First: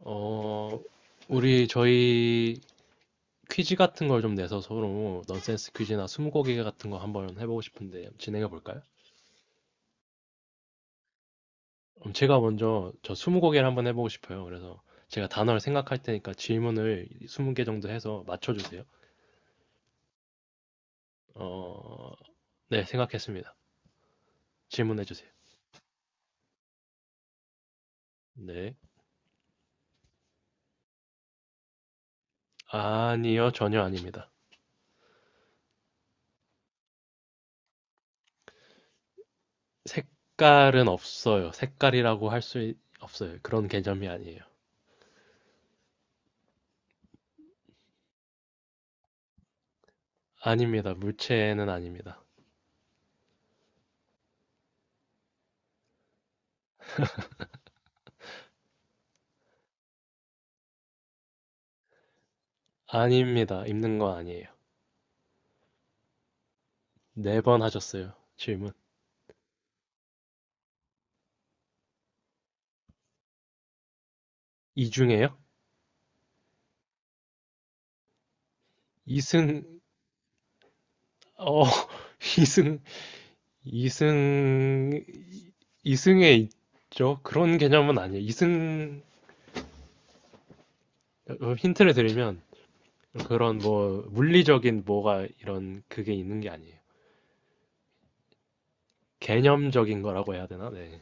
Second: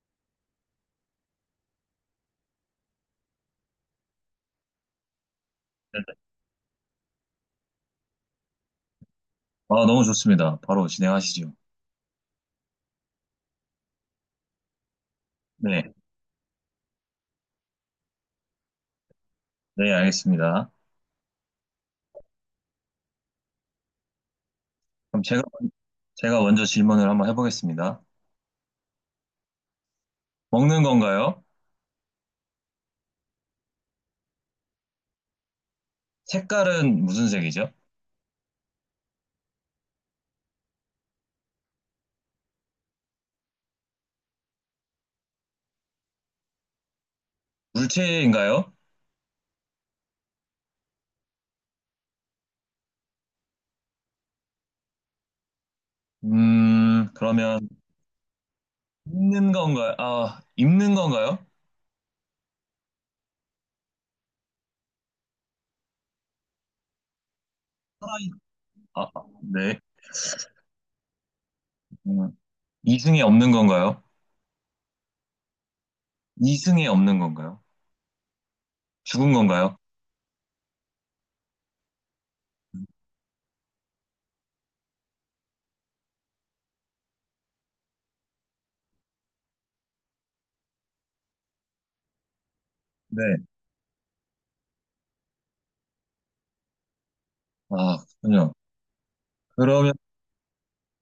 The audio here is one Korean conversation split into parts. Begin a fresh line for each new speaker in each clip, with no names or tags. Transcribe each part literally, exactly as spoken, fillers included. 어, 우리 저희 퀴즈 같은 걸 좀 내서 서로 넌센스 퀴즈나
네네.
스무고개 같은 거 한번 해보고 싶은데 진행해 볼까요?
아, 너무 좋습니다. 바로 진행하시죠.
그럼 제가 먼저 저 스무고개를 한번 해보고 싶어요. 그래서 제가 단어를
네,
생각할 테니까 질문을 스무 개 정도 해서 맞춰주세요.
네, 알겠습니다.
어, 네, 생각했습니다. 질문해
그럼
주세요.
제가, 제가 먼저 질문을 한번 해보겠습니다.
네.
먹는 건가요?
아니요, 전혀 아닙니다.
색깔은 무슨 색이죠?
색깔은 없어요. 색깔이라고 할 수 없어요. 그런 개념이 아니에요.
물체인가요?
아닙니다. 물체는 아닙니다.
음, 그러면 입는 건가요? 아, 입는 건가요?
아닙니다. 입는 건 아니에요. 네 번 하셨어요.
살아있-
질문.
아, 아, 네. 음, 이승에 없는 건가요?
이 중에요?
이승에 없는 건가요? 죽은
이승,
건가요?
어, 이승, 이승, 이승에 있죠? 그런 개념은 아니에요. 이승, 어, 힌트를 드리면,
네.
그런 뭐, 물리적인 뭐가 이런 그게 있는 게 아니에요.
아, 그렇군요. 그러면
개념적인 거라고 해야 되나? 네.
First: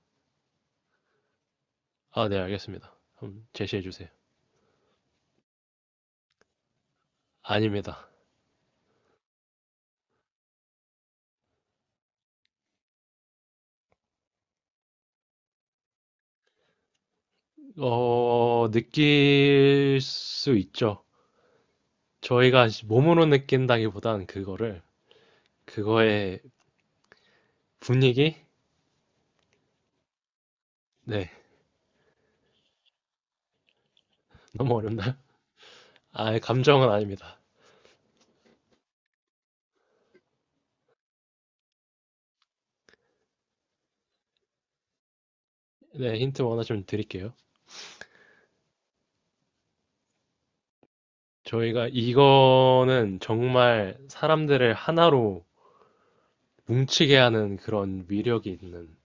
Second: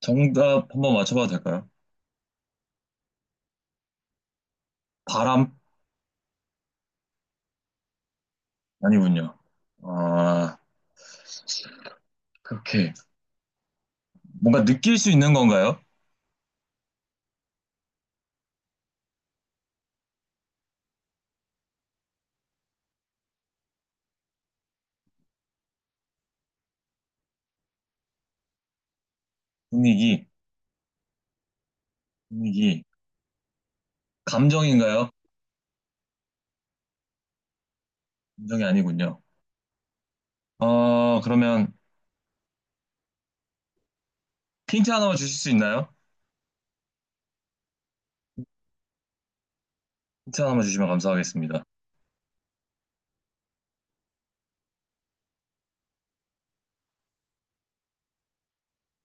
정답 한번 맞춰봐도 될까요?
아, 네, 알겠습니다. 그럼 제시해 주세요.
바람?
아닙니다.
아니군요. 아, 그렇게. 뭔가 느낄 수 있는 건가요?
어, 느낄 수 있죠. 저희가 몸으로 느낀다기보단 그거를, 그거의 분위기?
분위기,
네,
분위기.
너무
감정인가요?
어렵나요? 아, 감정은 아닙니다.
감정이 아니군요. 어, 그러면 힌트 하나만 주실 수 있나요?
네, 힌트 원하시면 드릴게요.
힌트 하나만 주시면 감사하겠습니다.
저희가 이거는 정말 사람들을 하나로 뭉치게 하는 그런 위력이 있는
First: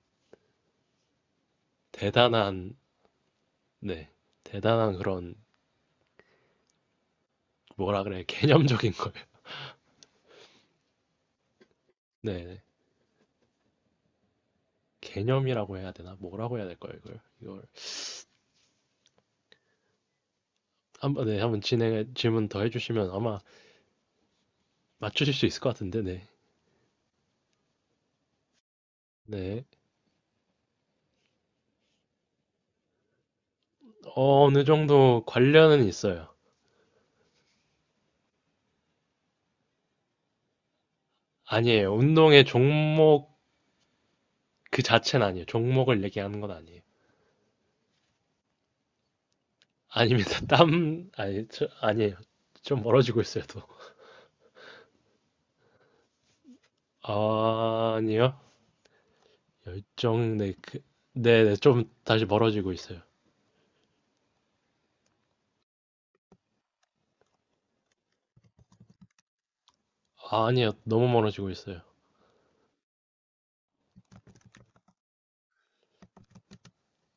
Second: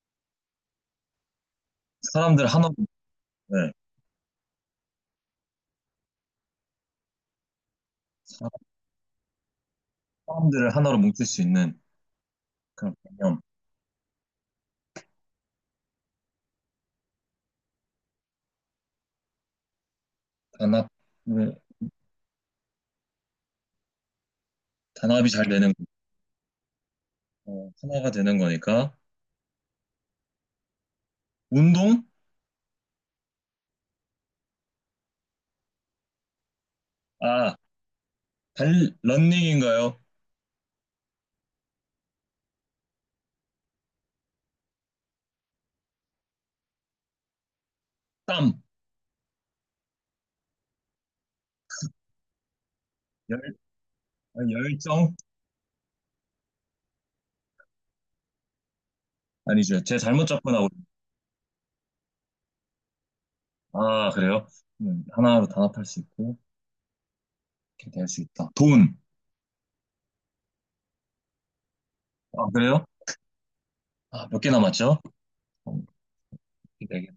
사람들
대단한,
하나로, 네.
네, 대단한 그런 뭐라 그래,
사-
개념적인 거예요.
사람들을 하나로 뭉칠 수 있는
네, 네.
그런 개념.
개념이라고 해야 되나? 뭐라고 해야 될까요, 이걸? 이걸 한번, 네,
단합을,
한번 진행해, 질문 더 해주시면 아마
단합이
맞추실 수
잘
있을 것
되는,
같은데, 네.
거, 어, 하나가 되는 거니까.
네,
운동?
어, 어느 정도 관련은 있어요.
아, 달, 런닝인가요?
아니에요. 운동의 종목 그 자체는 아니에요. 종목을 얘기하는 건 아니에요.
땀,
아닙니다. 땀, 아니, 저, 아니에요. 좀 멀어지고
열,
있어요, 또.
아, 열정?
아, 아니요.
아니죠. 제가 잘못
열정, 네,
접근하고. 있-
그, 네, 네, 좀 다시 멀어지고 있어요.
아, 그래요? 음, 하나로 단합할 수 있고, 이렇게 될 수 있다. 돈.
아, 아니요. 너무 멀어지고 있어요.
아, 그래요? 아, 몇 개 남았죠? 어, 네 개.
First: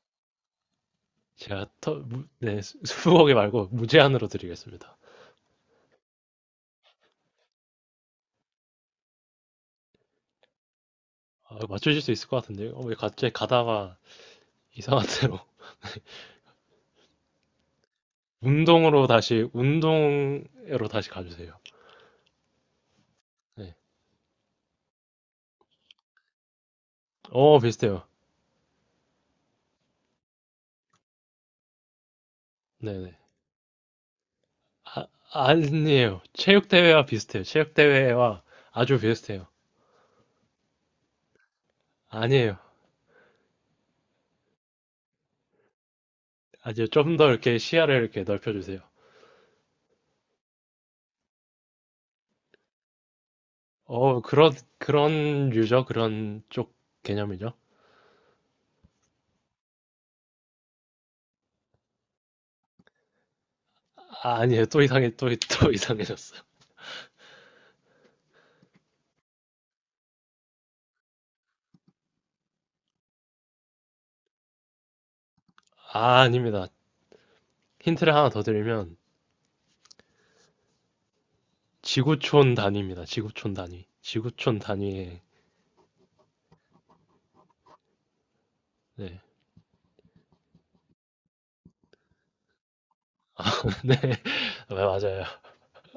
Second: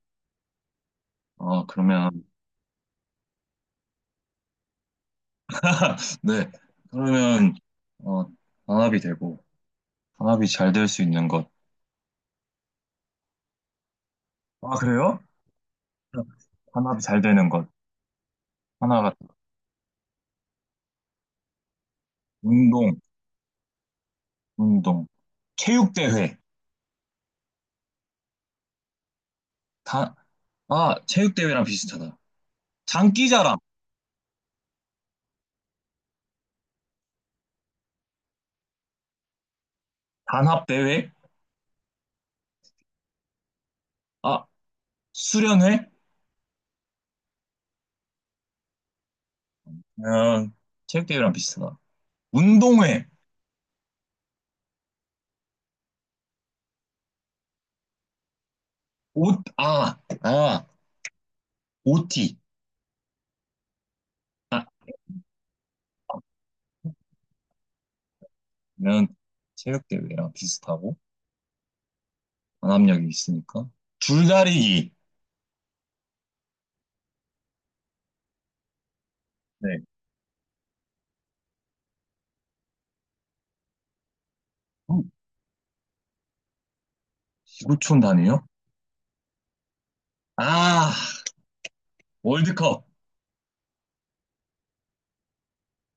아
제가 터, 무,
그러면,
네, 수- 수북이 말고 무제한으로 드리겠습니다.
네. 그러면, 어, 단합이 되고, 단합이 잘 될 수 있는 것.
아, 맞추실 수 있을 것 같은데요. 어, 왜 갑자기 가다가
아,
이상한
그래요?
데로.
단합이 잘 되는 것.
운동으로
하나가,
다시, 운동으로 다시 가주세요.
운동,
네.
운동. 체육대회.
어, 비슷해요.
다, 아, 체육대회랑 비슷하다.
네네.
장기자랑,
아, 아니에요. 체육대회와 비슷해요. 체육대회와 아주 비슷해요.
단합대회.
아니에요.
아, 수련회?
아주 좀 더 이렇게 시야를 이렇게 넓혀주세요.
아 체육대회랑 비슷하다. 운동회.
어, 그런, 그런 유저, 그런 쪽 개념이죠.
옷, 아, 아, 오티
아,
아,
아니에요. 또 이상해, 또, 또 이상해졌어.
면 체육대회랑 비슷하고. 강압력이 있으니까. 줄다리기.
아, 아닙니다. 힌트를 하나 더 드리면,
네.
지구촌 단위입니다. 지구촌 단위. 지구촌
음,
단위에,
구오 초 단위요?
네.
아, 월드컵.
네, 맞아요.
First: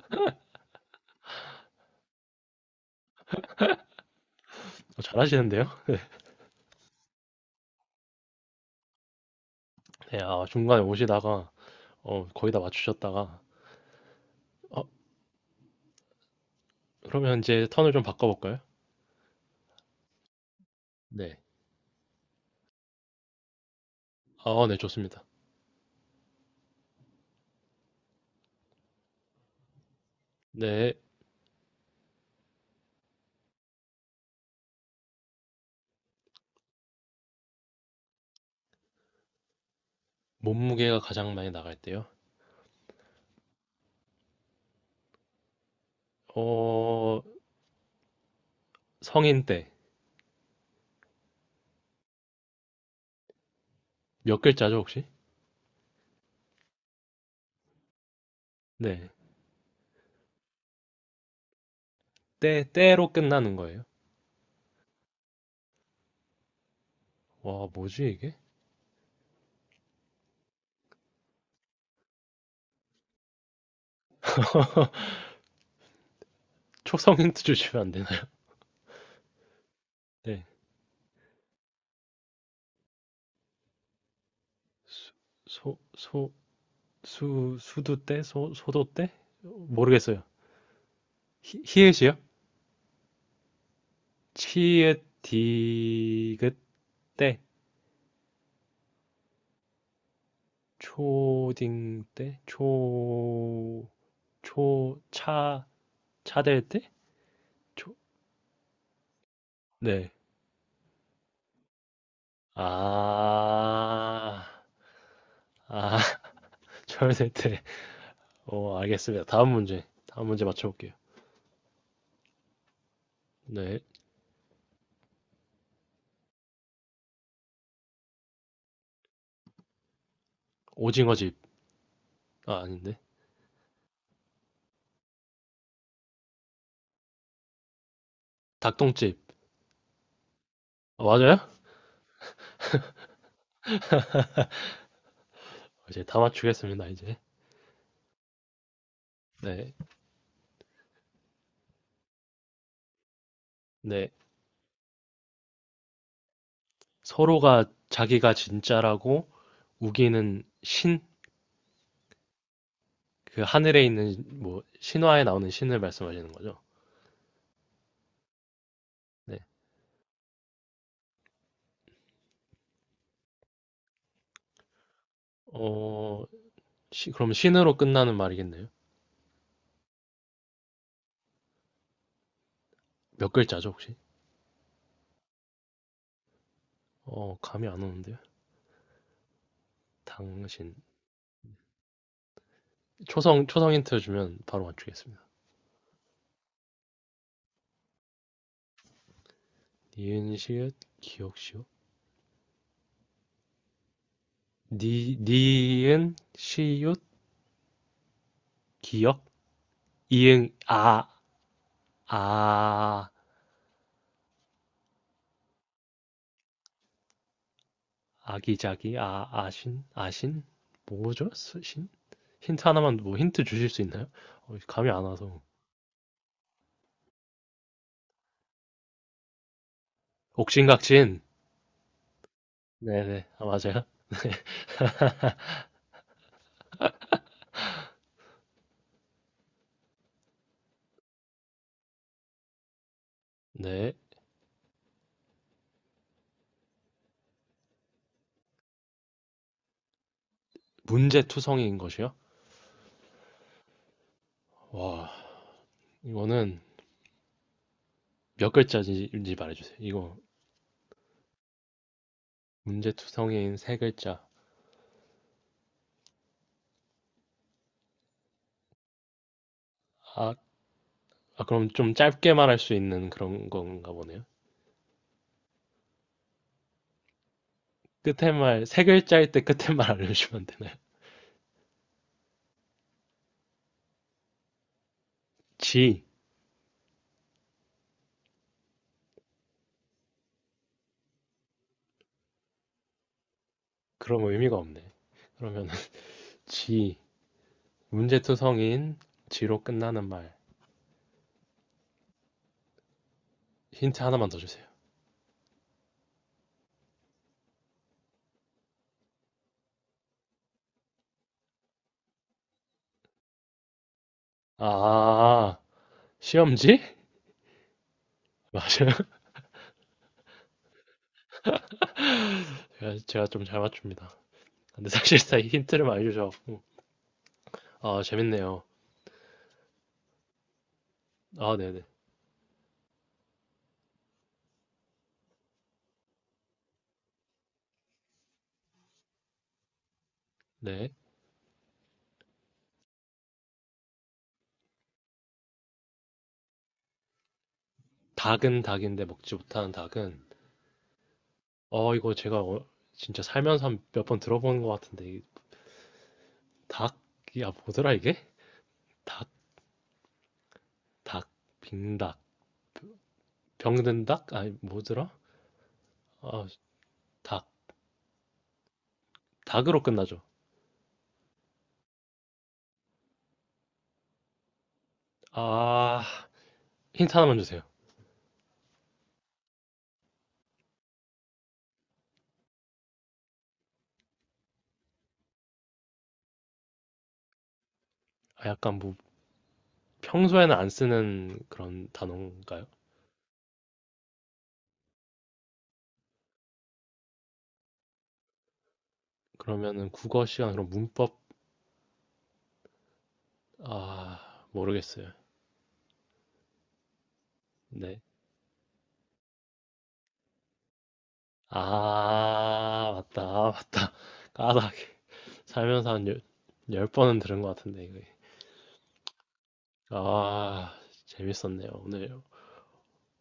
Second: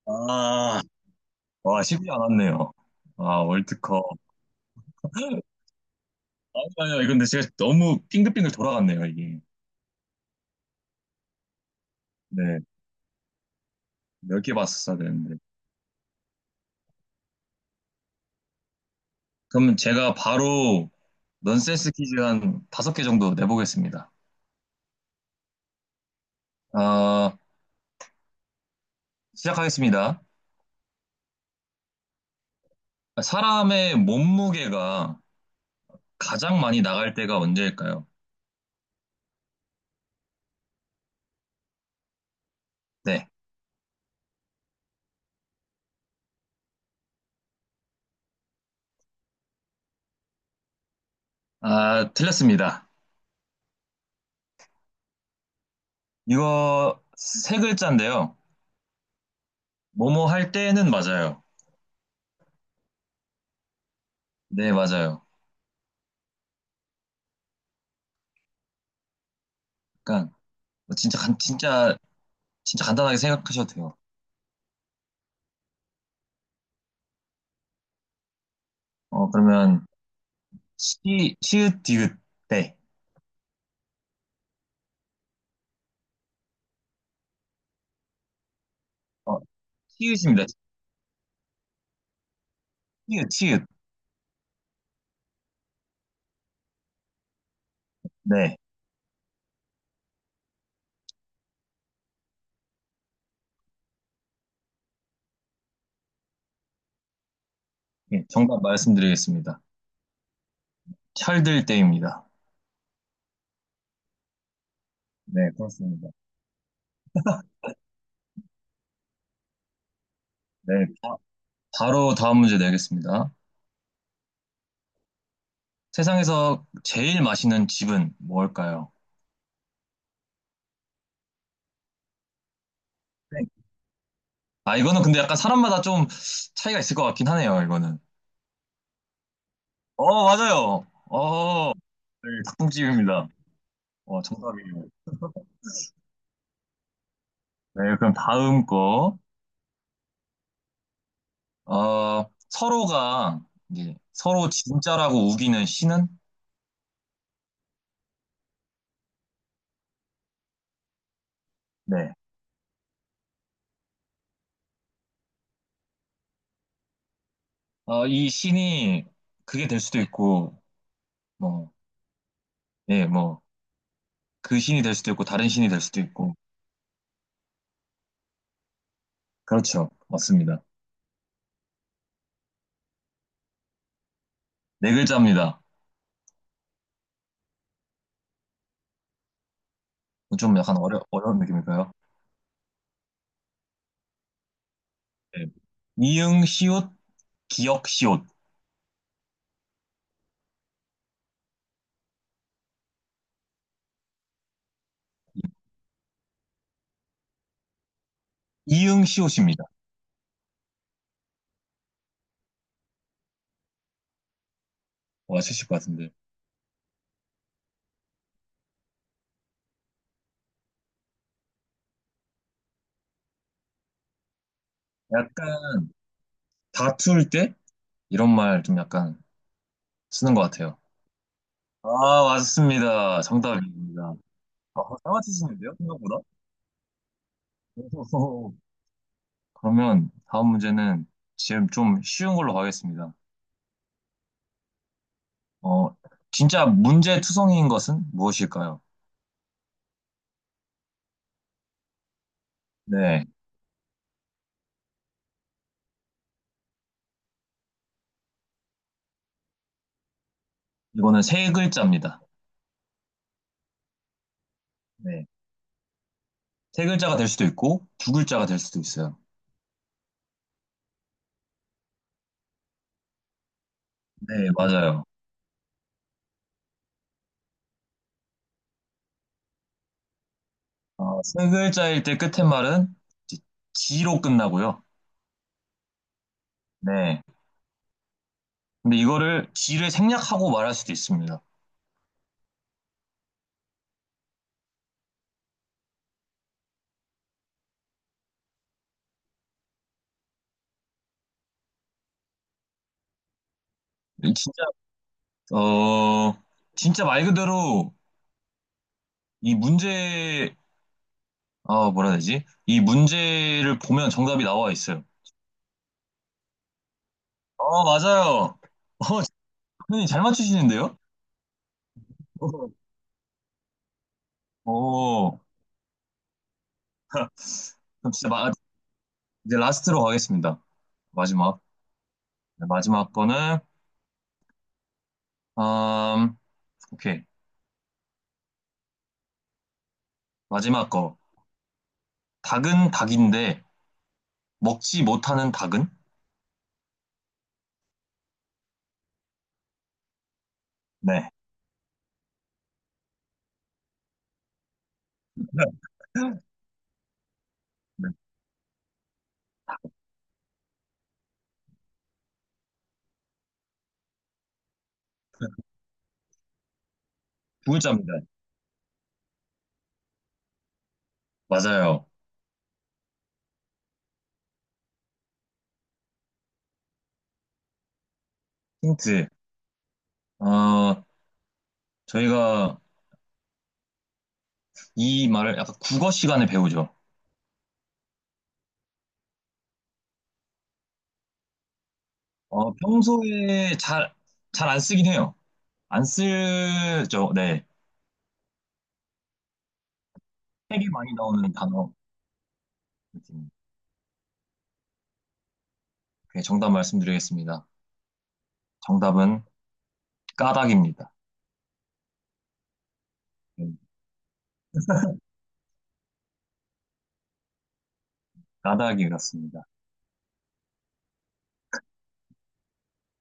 아, 와, 쉽지 않았네요. 아, 월드컵.
어, 잘하시는데요?
아니요, 아니요. 이건데 제가 너무 빙글빙글 돌아갔네요, 이게.
네, 아, 중간에 오시다가, 어, 거의 다
네.
맞추셨다가,
몇 개
어,
봤었어야 되는데.
그러면 이제 턴을 좀 바꿔볼까요?
그럼 제가 바로
네.
넌센스 퀴즈 한 다섯 개 정도 내보겠습니다.
아, 네, 좋습니다.
아, 시작하겠습니다.
네,
사람의 몸무게가 가장 많이 나갈 때가 언제일까요?
몸무게가 가장 많이 나갈 때요.
네.
어, 성인 때.
아, 틀렸습니다.
몇 글자죠, 혹시?
이거 세 글자인데요.
네,
뭐뭐 할 때는 맞아요.
때, 때로 끝나는 거예요.
네, 맞아요.
와, 뭐지, 이게?
그러니까 뭐 진짜 간 진짜 진짜 간단하게 생각하셔도 돼요.
초성 힌트 주시면 안 되나요?
어 그러면
네,
시 시읒 디귿 네.
수, 소, 소, 수, 수도 때? 소, 소도 때?
어
모르겠어요.
시읒입니다.
히, 히읗이요?
시읒 시읒
치읓, 디귿, 때.
네.
초딩 때? 초, 초, 차, 차될 때? 초,
예, 정답 말씀드리겠습니다.
네.
철들 때입니다.
아,
네,
아,
그렇습니다.
철세태. 어, 알겠습니다. 다음 문제. 다음 문제
네,
맞춰볼게요.
바- 바로 다음 문제 내겠습니다.
네.
세상에서 제일 맛있는 집은 뭘까요?
오징어집. 아, 아닌데.
네. 아 이거는 근데 약간 사람마다 좀 차이가 있을 것 같긴 하네요. 이거는.
닭똥집.
어, 맞아요.
아, 맞아요?
어, 네, 닭똥집입니다. 어, 정답이에요.
이제 다 맞추겠습니다, 이제.
네, 그럼 다음 거.
네.
어, 서로가 이제
네.
서로 진짜라고 우기는 신은?
서로가 자기가 진짜라고 우기는 신?
네.
그 하늘에 있는, 뭐, 신화에 나오는 신을 말씀하시는 거죠?
어, 이 신이
네.
그게 될 수도 있고, 뭐, 예, 뭐, 그 신이 될 수도 있고, 다른 신이 될 수도
어,
있고.
시- 그럼 신으로 끝나는 말이겠네요.
그렇죠. 맞습니다.
몇 글자죠, 혹시?
네 글자입니다.
어, 감이 안 오는데요.
좀
당신.
약간 어려, 어려운 느낌일까요?
초성, 초성 힌트 주면 바로 맞추겠습니다.
네. 이응, 시옷, 기역, 시옷.
니은, 시읒, 기억, 시옷. 니, 니은, 시읒,
이응,
기억,
시옷입니다.
이응, 아, 아,
와, 맞으실 것 같은데.
아기자기, 아, 아신, 아신? 뭐죠? 신? 힌트 하나만, 뭐 힌트 주실 수 있나요? 어, 감이 안 와서.
약간 다툴 때? 이런 말 좀 약간 쓰는 것 같아요.
옥신각신.
아, 맞습니다.
네네, 아, 맞아요.
정답입니다. 아, 잘 맞히시는데요? 생각보다? 오. 그러면 다음 문제는 지금 좀 쉬운 걸로 가겠습니다.
네.
어, 진짜 문제투성이인 것은 무엇일까요?
문제투성이인 것이요?
네.
와, 이거는 몇 글자인지 말해주세요. 이거
이거는 세 글자입니다.
문제투성이인 세 글자.
네. 세 글자가 될 수도 있고, 두 글자가 될 수도 있어요.
아, 아, 그럼 좀 짧게 말할 수 있는 그런 건가 보네요.
네, 맞아요.
끝에 말, 세 글자일 때 끝에 말 알려주면 안 되나요?
어, 세 글자일 때 끝에 말은 이제 지로 끝나고요.
지.
네. 근데 이거를 지를 생략하고 말할 수도 있습니다.
그럼 의미가 없네. 그러면은, 지. 문제투성인, 지로 끝나는 말. 힌트 하나만 더 주세요.
진짜 어, 진짜 말 그대로 이 문제, 아, 뭐라 해야 되지? 이 문제를 보면 정답이 나와 있어요.
아, 시험지?
어, 맞아요.
맞아요.
어, 선생님 잘 맞추시는데요?
제가, 제가 좀 잘 맞춥니다. 근데 사실상
오
이 힌트를 많이 주셔갖고, 아,
그럼 진짜 마,
재밌네요.
이제 라스트로 가겠습니다.
아,
마지막.
네네.
네, 마지막 거는, 음, 오케이. 마지막
네.
거. 닭은 닭인데, 먹지 못하는 닭은?
닭은 닭인데 먹지 못하는 닭은,
네.
어, 이거 제가 어- 진짜 살면서 몇 번 들어보는 것 같은데, 닭, 야, 뭐더라,
네,
이게? 닭, 닭, 빙닭, 병든 닭? 아니, 뭐더라? 아, 닭,
두 글자입니다.
닭으로 끝나죠.
맞아요.
아, 힌트 하나만 주세요.
힌트. 어, 저희가 이 말을 약간 국어 시간에 배우죠.
아, 약간 뭐, 평소에는 안 쓰는 그런 단어인가요?
어, 평소에 잘, 잘 안 쓰긴 해요. 안 쓰죠. 네.
그러면은 국어 시간, 그럼
책에 많이
문법,
나오는 단어.
아, 모르겠어요.
네, 정답 말씀드리겠습니다.
네.
정답은 까닭입니다.
아, 맞다, 아,
네,
맞다. 까닭. 살면서 한 열, 열 번은 들은 것 같은데, 이거.
까닭이었습니다.
아, 재밌었네요. 오늘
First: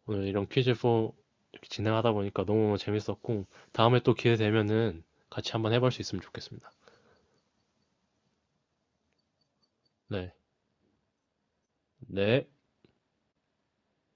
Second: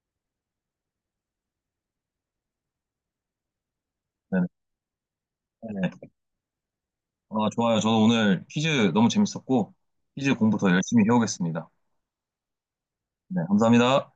오늘 이런 퀴즈 포 이렇게 진행하다 보니까 너무 재밌었고, 다음에 또 기회
네,
되면은 같이 한번 해볼 수
네.
있으면 좋겠습니다.
아, 좋아요. 저도 오늘 퀴즈 너무 재밌었고,
네.
퀴즈 공부 더 열심히 해오겠습니다.
네.
네, 감사합니다.